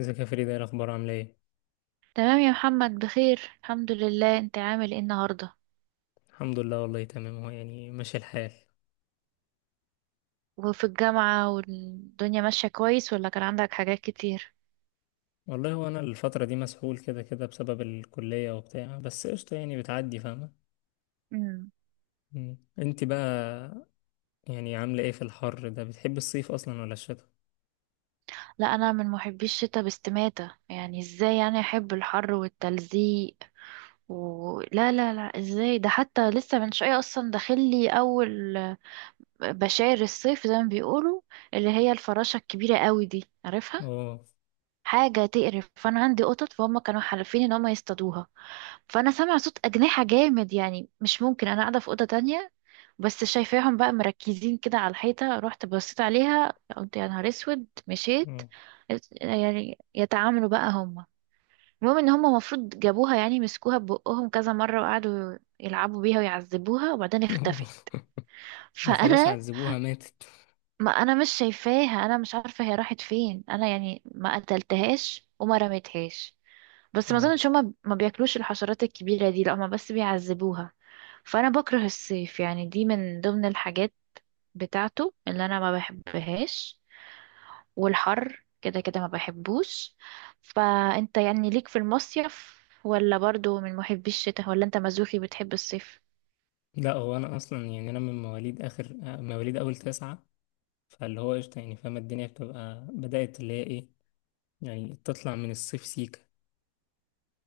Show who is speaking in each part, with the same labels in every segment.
Speaker 1: ازيك يا فريدة؟ ايه الاخبار؟ عامله ايه؟
Speaker 2: تمام يا محمد، بخير الحمد لله. انت عامل ايه النهارده
Speaker 1: الحمد لله، والله تمام، هو يعني ماشي الحال.
Speaker 2: وفي الجامعة والدنيا ماشية كويس، ولا كان عندك حاجات كتير؟
Speaker 1: والله هو انا الفتره دي مسحول كده كده بسبب الكليه وبتاع، بس قشطه يعني، بتعدي، فاهمه.
Speaker 2: مم.
Speaker 1: مم. انت بقى يعني عامله ايه في الحر ده؟ بتحب الصيف اصلا ولا الشتاء؟
Speaker 2: لا، انا من محبي الشتاء باستماتة، يعني ازاي يعني احب الحر والتلزيق لا لا لا، ازاي ده؟ حتى لسه من شوية اصلا داخلي اول بشاير الصيف زي ما بيقولوا، اللي هي الفراشة الكبيرة قوي دي، عارفها؟
Speaker 1: اه.
Speaker 2: حاجة تقرف. فانا عندي قطط، فهم كانوا حالفين ان هم يصطادوها. فانا سامعه صوت اجنحه جامد، يعني مش ممكن، انا قاعده في اوضه تانية، بس شايفاهم بقى مركزين كده على الحيطه. رحت بصيت عليها، قلت يا نهار اسود، مشيت
Speaker 1: اه.
Speaker 2: يعني يتعاملوا بقى هم. المهم ان هم المفروض جابوها، يعني مسكوها ببقهم كذا مره وقعدوا يلعبوا بيها ويعذبوها، وبعدين اختفت.
Speaker 1: ما خلاص،
Speaker 2: فانا
Speaker 1: عذبوها، ماتت.
Speaker 2: ما انا مش شايفاها، انا مش عارفه هي راحت فين، انا يعني ما قتلتهاش وما رميتهاش، بس ما
Speaker 1: اه،
Speaker 2: اظنش هما ما بياكلوش الحشرات الكبيره دي، لا هما بس بيعذبوها. فانا بكره الصيف، يعني دي من ضمن الحاجات بتاعته اللي انا ما بحبهاش، والحر كده كده ما بحبوش. فانت يعني ليك في المصيف، ولا برضو من محبي الشتاء، ولا انت مزوخي بتحب الصيف؟
Speaker 1: لا هو انا اصلا يعني انا من مواليد اخر مواليد اول تسعة. فاللي هو قشطه يعني فاهمه، الدنيا بتبقى بدات اللي هي ايه، يعني تطلع من الصيف سيكا.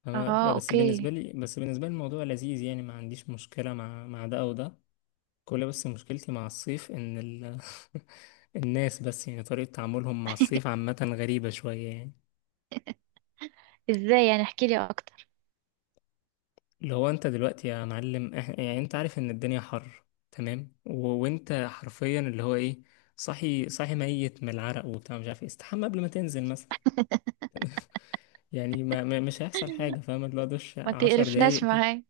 Speaker 1: انا
Speaker 2: اه،
Speaker 1: بس بالنسبه
Speaker 2: اوكي.
Speaker 1: لي الموضوع لذيذ، يعني ما عنديش مشكله مع ده او ده. كل بس مشكلتي مع الصيف ان الناس، بس يعني طريقه تعاملهم مع الصيف عامه غريبه شويه يعني.
Speaker 2: ازاي يعني؟ احكيلي اكتر.
Speaker 1: اللي هو انت دلوقتي يا معلم يعني انت عارف ان الدنيا حر. تمام، وانت حرفيا اللي هو ايه، صاحي صاحي ميت من العرق وبتاع مش عارف ايه، استحمى قبل ما تنزل مثلا. يعني ما... ما... مش هيحصل حاجه، فاهم؟ اللي هو دش
Speaker 2: ما
Speaker 1: 10 دقايق
Speaker 2: تقرفناش
Speaker 1: كده.
Speaker 2: معاك.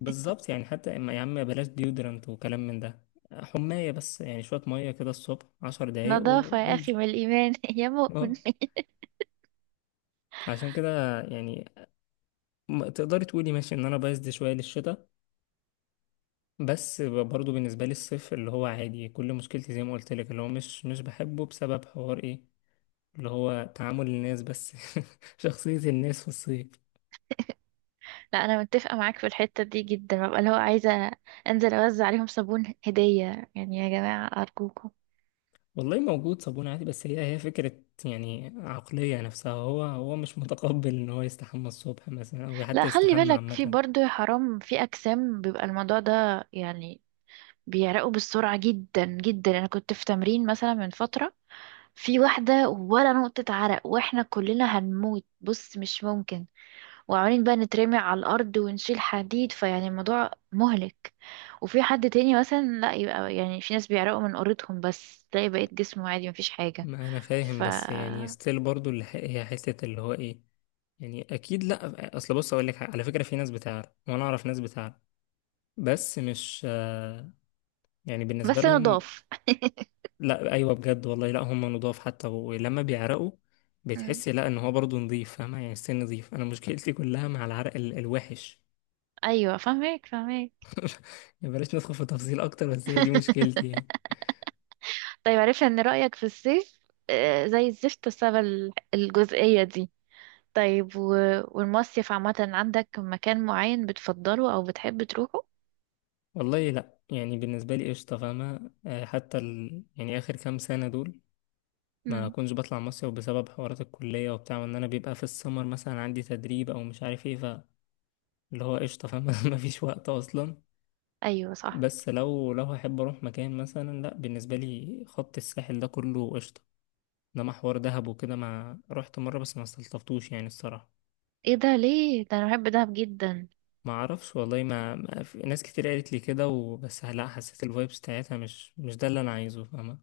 Speaker 1: بالظبط يعني، حتى اما يا عم بلاش ديودرنت وكلام من ده، حماية بس، يعني شوية مية كده الصبح 10 دقايق
Speaker 2: نظافة يا أخي
Speaker 1: وبنزل.
Speaker 2: من الإيمان يا
Speaker 1: اه،
Speaker 2: مؤمن.
Speaker 1: فعشان كده يعني، تقدري تقولي ماشي ان انا بايظ شوية للشتاء، بس برضو بالنسبة لي الصيف اللي هو عادي، كل مشكلتي زي ما قلت لك اللي هو مش بحبه بسبب حوار ايه، اللي هو تعامل الناس بس. شخصية الناس في الصيف.
Speaker 2: لا، أنا متفقة معاك في الحتة دي جدا، ببقى اللي هو عايزة أنزل أوزع عليهم صابون هدية، يعني يا جماعة أرجوكم.
Speaker 1: والله موجود صابون عادي بس، هي فكرة يعني عقلية، نفسها هو مش متقبل ان هو يستحمى الصبح مثلا او
Speaker 2: لا،
Speaker 1: حتى
Speaker 2: خلي
Speaker 1: يستحمى
Speaker 2: بالك، في
Speaker 1: عامة.
Speaker 2: برضه يا حرام في أجسام بيبقى الموضوع ده يعني بيعرقوا بالسرعة جدا جدا. أنا كنت في تمرين مثلا من فترة، في واحدة ولا نقطة عرق، وإحنا كلنا هنموت، بص مش ممكن. وعمالين بقى نترمي على الأرض ونشيل حديد، فيعني الموضوع مهلك. وفي حد تاني مثلا لا، يبقى يعني في ناس بيعرقوا من قرتهم بس تلاقي بقية جسمه عادي مفيش حاجة.
Speaker 1: ما انا فاهم
Speaker 2: ف
Speaker 1: بس يعني ستيل برضو اللي هي حتة اللي هو ايه، يعني اكيد. لا اصل بص اقول لك حاجة، على فكرة في ناس بتعرف، وانا اعرف ناس بتعرف، بس مش يعني بالنسبة
Speaker 2: بس
Speaker 1: لهم.
Speaker 2: نضاف.
Speaker 1: لا، ايوه بجد والله، لا هم نضاف حتى ولما بيعرقوا،
Speaker 2: مم.
Speaker 1: بتحسي لا ان هو برضو نضيف، فاهمة يعني السن نضيف. انا مشكلتي كلها مع العرق الوحش
Speaker 2: أيوة فاهمك فاهمك.
Speaker 1: يعني، بلاش ندخل في تفاصيل اكتر، بس هي دي مشكلتي يعني.
Speaker 2: طيب، عرفنا إن رأيك في الصيف آه، زي الزفت بسبب الجزئية دي. طيب والمصيف عامة عندك مكان معين بتفضله أو بتحب تروحه؟
Speaker 1: والله لا يعني بالنسبة لي قشطة، فاهمة؟ حتى يعني اخر كام سنة دول ما
Speaker 2: مم.
Speaker 1: كنتش بطلع مصيف بسبب حوارات الكلية وبتاع، وان انا بيبقى في السمر مثلا عندي تدريب او مش عارف ايه، فاللي هو قشطة فاهم، مفيش وقت اصلا.
Speaker 2: أيوة صح.
Speaker 1: بس لو هحب اروح مكان مثلا، لا بالنسبة لي خط الساحل ده كله قشطة، انما حوار دهب وكده، ما رحت مرة بس ما استلطفتوش يعني الصراحة.
Speaker 2: ايه ده؟ ليه ده؟ أنا بحب دهب جدا.
Speaker 1: ما اعرفش والله، ما في ناس كتير قالت لي كده، وبس لا حسيت الفايبس بتاعتها مش ده اللي انا عايزه، فاهمة؟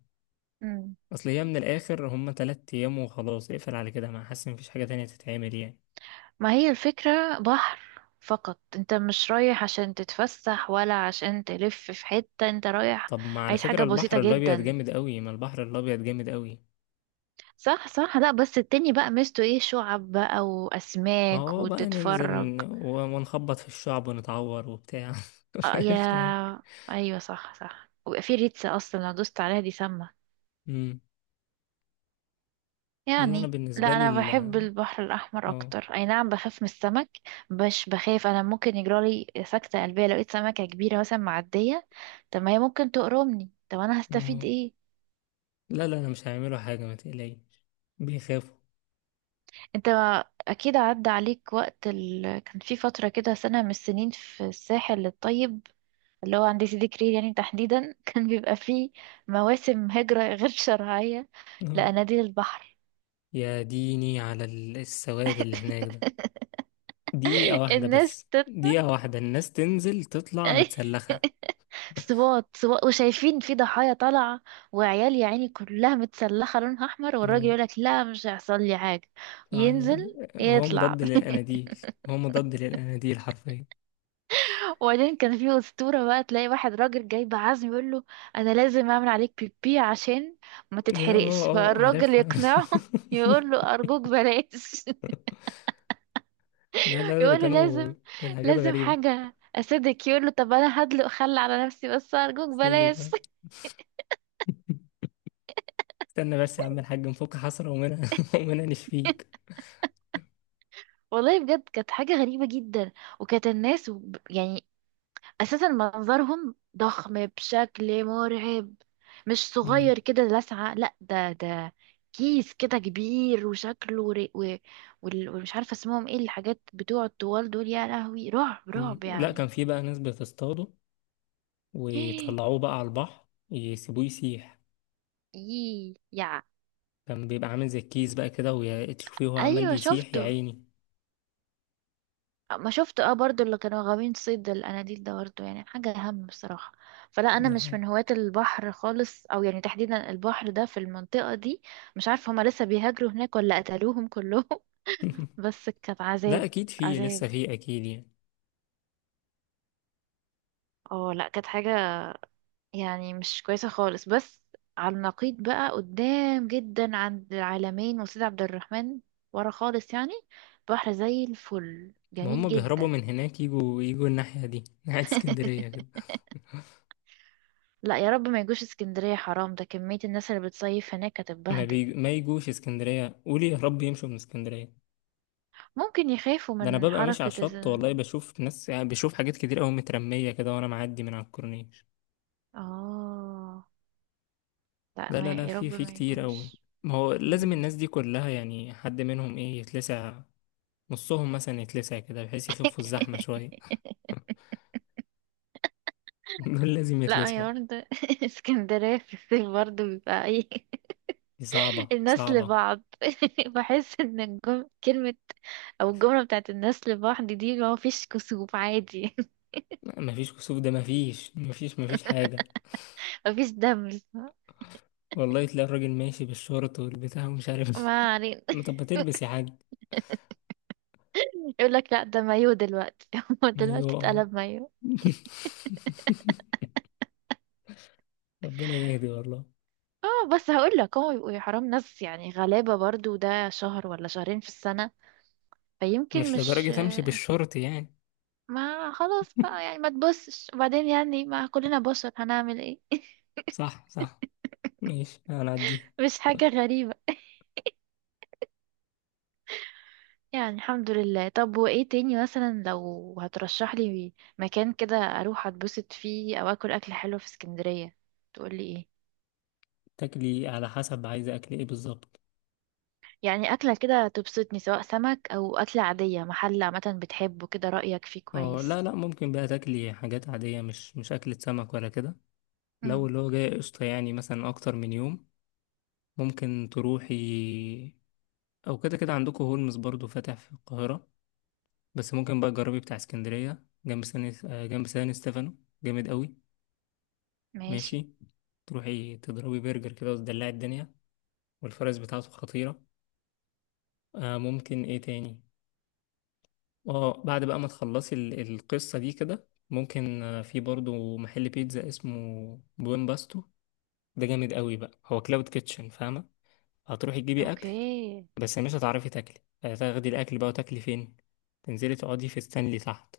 Speaker 2: مم.
Speaker 1: اصل هي من الاخر هما 3 ايام وخلاص، اقفل على كده ما حاسس إن مفيش حاجة تانية تتعمل يعني.
Speaker 2: ما هي الفكرة بحر فقط، انت مش رايح عشان تتفسح ولا عشان تلف في حتة، انت رايح
Speaker 1: طب ما على
Speaker 2: عايز
Speaker 1: فكرة
Speaker 2: حاجة بسيطة
Speaker 1: البحر الأبيض
Speaker 2: جدا.
Speaker 1: جامد قوي، ما البحر الأبيض جامد قوي.
Speaker 2: صح صح، لا بس التاني بقى ميزته ايه؟ شعب بقى
Speaker 1: ما
Speaker 2: واسماك
Speaker 1: هو بقى ننزل
Speaker 2: وتتفرج.
Speaker 1: ونخبط في الشعب ونتعور وبتاع،
Speaker 2: آه
Speaker 1: قشطة يعني.
Speaker 2: يا، ايوه صح صح، ويبقى في ريتسة اصلا لو دوست عليها دي سامة
Speaker 1: أمم. ده اللي أنا
Speaker 2: يعني. لا
Speaker 1: بالنسبة لي
Speaker 2: انا
Speaker 1: ال،
Speaker 2: بحب البحر الاحمر
Speaker 1: اه.
Speaker 2: اكتر، اي نعم بخاف من السمك، مش بخاف، انا ممكن يجرالي سكتة قلبية لو لقيت سمكة كبيرة مثلا معدية. طب ما هي ممكن تقرمني، طب انا هستفيد
Speaker 1: اه،
Speaker 2: ايه؟
Speaker 1: لا لا، أنا مش هيعملوا حاجة، ما تقلقيش. بيخافوا.
Speaker 2: انت اكيد عدى عليك وقت كان في فترة كده سنة من السنين في الساحل الطيب، اللي هو عند سيدي كرير يعني تحديدا. كان بيبقى فيه مواسم هجرة غير شرعية
Speaker 1: اه،
Speaker 2: لأناديل البحر.
Speaker 1: يا ديني على السواد اللي هناك ده. دقيقة واحدة
Speaker 2: الناس
Speaker 1: بس، دقيقة واحدة الناس تنزل تطلع متسلخة.
Speaker 2: صوات صوات وشايفين في ضحايا طالعة، وعيال يا عيني كلها متسلخة لونها أحمر، والراجل
Speaker 1: اه.
Speaker 2: يقولك لا مش هيحصل لي حاجة، ينزل
Speaker 1: يعني هو
Speaker 2: يطلع.
Speaker 1: مضاد للأناديل، هو مضاد للأناديل حرفيا.
Speaker 2: وبعدين كان في أسطورة بقى، تلاقي واحد راجل جايب عزم يقول له أنا لازم أعمل عليك بيبي عشان ما
Speaker 1: يا
Speaker 2: تتحرقش.
Speaker 1: اه، اه،
Speaker 2: فالراجل
Speaker 1: عارفها.
Speaker 2: يقنعه يقول له أرجوك بلاش.
Speaker 1: لا لا لا، ده
Speaker 2: يقول له
Speaker 1: كانوا
Speaker 2: لازم،
Speaker 1: كانت حاجات
Speaker 2: لازم
Speaker 1: غريبة.
Speaker 2: حاجة أسيدك. يقول له طب أنا هدلق خل على نفسي بس أرجوك
Speaker 1: سيدي
Speaker 2: بلاش.
Speaker 1: ده. استنى بس يا عم الحاج نفك حسرة ومنها، ومنها نشفيك.
Speaker 2: والله بجد كانت حاجة غريبة جدا. وكانت الناس يعني اساسا منظرهم ضخم بشكل مرعب، مش
Speaker 1: مم.
Speaker 2: صغير كده لسعة، لا ده كيس كده كبير، وشكله ومش عارفة اسمهم ايه الحاجات بتوع الطوال دول، يا لهوي رعب
Speaker 1: مم.
Speaker 2: رعب
Speaker 1: لا
Speaker 2: يعني.
Speaker 1: كان في بقى ناس بتصطاده ويطلعوه بقى على البحر يسيبوه يسيح.
Speaker 2: يي يا،
Speaker 1: كان بيبقى عامل زي الكيس بقى كده، وتشوفيه وهو عمال
Speaker 2: ايوه
Speaker 1: بيسيح يا
Speaker 2: شفته،
Speaker 1: عيني.
Speaker 2: ما شفته اه، برضو اللي كانوا غاويين صيد الاناديل ده، برضو يعني حاجة اهم بصراحة. فلا انا
Speaker 1: ده
Speaker 2: مش
Speaker 1: حقيقي.
Speaker 2: من هواة البحر خالص، او يعني تحديدا البحر ده في المنطقة دي. مش عارفة هما لسه بيهاجروا هناك ولا قتلوهم كلهم. بس كانت
Speaker 1: لا
Speaker 2: عذاب.
Speaker 1: اكيد في،
Speaker 2: عذاب،
Speaker 1: لسه في اكيد يعني.
Speaker 2: اه، لا كانت حاجة يعني مش كويسة خالص. بس على النقيض بقى قدام جدا عند العلمين وسيد عبد الرحمن، ورا خالص يعني، بحر زي الفل
Speaker 1: ما
Speaker 2: جميل
Speaker 1: هم بيهربوا
Speaker 2: جدا.
Speaker 1: من هناك، يجوا يجوا الناحية دي، ناحية اسكندرية كده.
Speaker 2: لا يا رب ما يجوش اسكندرية حرام، ده كمية الناس اللي بتصيف هناك هتتبهدل.
Speaker 1: ما يجوش اسكندرية، قولي يا رب يمشوا من اسكندرية.
Speaker 2: ممكن يخافوا
Speaker 1: ده انا
Speaker 2: من
Speaker 1: ببقى ماشي على
Speaker 2: حركة
Speaker 1: الشط والله بشوف ناس، يعني بشوف حاجات كتير قوي مترمية كده وانا معدي من على الكورنيش.
Speaker 2: اه لا،
Speaker 1: لا لا
Speaker 2: ما
Speaker 1: لا،
Speaker 2: يا
Speaker 1: في
Speaker 2: رب ما
Speaker 1: كتير قوي،
Speaker 2: يجوش.
Speaker 1: ما هو لازم
Speaker 2: مم.
Speaker 1: الناس دي كلها يعني حد منهم ايه يتلسع، نصهم مثلا يتلسع كده بحيث يخفوا الزحمة شوية. دول لازم
Speaker 2: لا
Speaker 1: يتلسعوا.
Speaker 2: هي برضه اسكندرية في الصيف برضه بيبقى ايه.
Speaker 1: دي صعبة
Speaker 2: الناس
Speaker 1: صعبة.
Speaker 2: لبعض بحس ان كلمة او الجملة بتاعت الناس لبعض دي، ما فيش كسوف عادي.
Speaker 1: لا، مفيش كسوف ده، مفيش مفيش مفيش حاجة.
Speaker 2: ما فيش دم.
Speaker 1: والله تلاقي الراجل ماشي بالشورت والبتاع ومش عارف.
Speaker 2: ما علينا.
Speaker 1: طب ما تلبس يا حاج.
Speaker 2: يقول لك لا ده مايو دلوقتي. هو دلوقتي
Speaker 1: ايوه. آه.
Speaker 2: اتقلب مايو؟
Speaker 1: ربنا يهدي والله.
Speaker 2: اه بس هقول لك، هو بيبقوا يا حرام ناس يعني غلابة برضه، ده شهر ولا شهرين في السنة، فيمكن
Speaker 1: مش
Speaker 2: مش.
Speaker 1: لدرجة امشي بالشورت يعني.
Speaker 2: ما خلاص بقى يعني، ما تبصش، وبعدين يعني ما كلنا بشر هنعمل ايه.
Speaker 1: صح، صح، ماشي انا عدي.
Speaker 2: مش حاجة غريبة يعني، الحمد لله. طب وايه تاني مثلا لو هترشح لي مكان كده اروح اتبسط فيه، او اكل اكل حلو في اسكندرية، تقولي ايه؟
Speaker 1: تاكلي على حسب عايزة اكل ايه بالظبط.
Speaker 2: يعني اكلة كده تبسطني، سواء سمك او اكلة عادية، محل عامة بتحبه كده رأيك فيه
Speaker 1: اه، لا
Speaker 2: كويس.
Speaker 1: لا، ممكن بقى تاكلي حاجات عادية، مش اكلة سمك ولا كده. لو
Speaker 2: امم،
Speaker 1: اللي هو جاي قشطة يعني مثلا اكتر من يوم ممكن تروحي، او كده كده عندكم هولمز برضو فاتح في القاهرة، بس ممكن بقى تجربي بتاع اسكندرية جنب سان جنب سان ستيفانو، جامد قوي.
Speaker 2: ماشي.
Speaker 1: ماشي، تروحي تضربي برجر كده وتدلعي الدنيا، والفرز بتاعته خطيرة. ممكن ايه تاني؟ اه، بعد بقى ما تخلصي القصة دي كده، ممكن في برضو محل بيتزا اسمه بوين باستو، ده جامد قوي بقى، هو كلاود كيتشن فاهمة؟ هتروحي تجيبي أكل
Speaker 2: اوكي،
Speaker 1: بس مش هتعرفي تاكلي، هتاخدي الأكل بقى وتاكلي فين؟ تنزلي تقعدي في ستانلي تحت،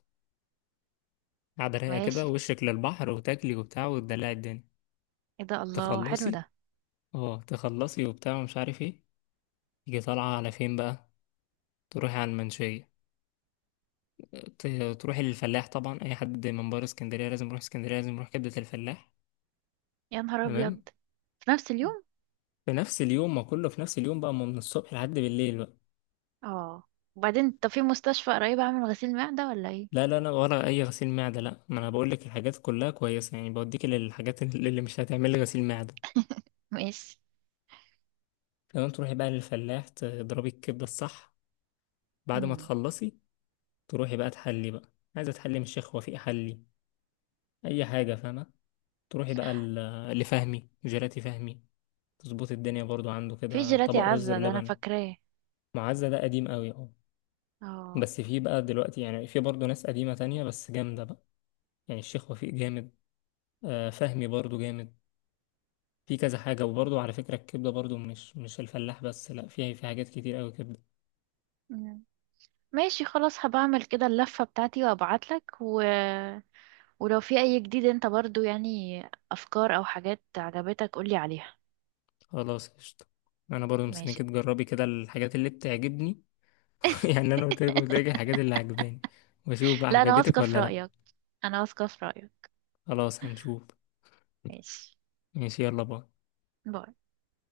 Speaker 1: قاعدة رايقة كده
Speaker 2: ماشي.
Speaker 1: ووشك للبحر، وتاكلي وبتاع وتدلعي الدنيا.
Speaker 2: ايه ده، الله حلو
Speaker 1: تخلصي،
Speaker 2: ده.
Speaker 1: اه تخلصي وبتاع ومش عارف ايه، تيجي طالعة على فين بقى؟ تروحي على المنشية، تروح الفلاح طبعا، اي حد من بره اسكندريه لازم يروح اسكندريه، لازم يروح كبده الفلاح.
Speaker 2: يا نهار
Speaker 1: تمام،
Speaker 2: ابيض، في نفس اليوم؟
Speaker 1: في نفس اليوم، ما كله في نفس اليوم بقى، ما من الصبح لحد بالليل بقى.
Speaker 2: اه، وبعدين طب في مستشفى قريب اعمل غسيل معدة ولا ايه؟
Speaker 1: لا لا لا، ولا اي غسيل معده، لا ما انا بقول لك الحاجات كلها كويسه يعني، بوديك للحاجات اللي مش هتعمل لي غسيل معده.
Speaker 2: ماشي.
Speaker 1: تمام، تروحي بقى للفلاح تضربي الكبده الصح، بعد ما
Speaker 2: امم.
Speaker 1: تخلصي تروحي بقى تحلي بقى، عايزه تحلي من الشيخ وفيق حلي اي حاجه فاهمه. تروحي بقى لفهمي جيلاتي فهمي، تظبط الدنيا برضو عنده
Speaker 2: في
Speaker 1: كده
Speaker 2: جيلاتي
Speaker 1: طبق رز
Speaker 2: عزة، ده انا
Speaker 1: بلبن.
Speaker 2: فاكراه.
Speaker 1: معزة ده قديم قوي اه،
Speaker 2: اه.
Speaker 1: بس في بقى دلوقتي يعني في برضه ناس قديمة تانية بس جامدة بقى. يعني الشيخ وفيق جامد، فهمي برضه جامد، في كذا حاجة. وبرضه على فكرة الكبدة برضه مش الفلاح بس، لا فيها، في حاجات كتير قوي كبدة.
Speaker 2: ماشي خلاص، هبعمل كده اللفة بتاعتي وابعتلك ولو في اي جديد انت برضو يعني افكار او حاجات عجبتك قولي عليها.
Speaker 1: خلاص قشطة، انا برضه مستنيك
Speaker 2: ماشي.
Speaker 1: تجربي كده الحاجات اللي بتعجبني. يعني انا قلت لك الحاجات اللي عجباني، واشوف بقى
Speaker 2: لا انا
Speaker 1: عجبتك
Speaker 2: واثقة في
Speaker 1: ولا لا.
Speaker 2: رأيك، انا واثقة في رأيك.
Speaker 1: خلاص هنشوف.
Speaker 2: ماشي،
Speaker 1: ماشي يلا باي.
Speaker 2: باي.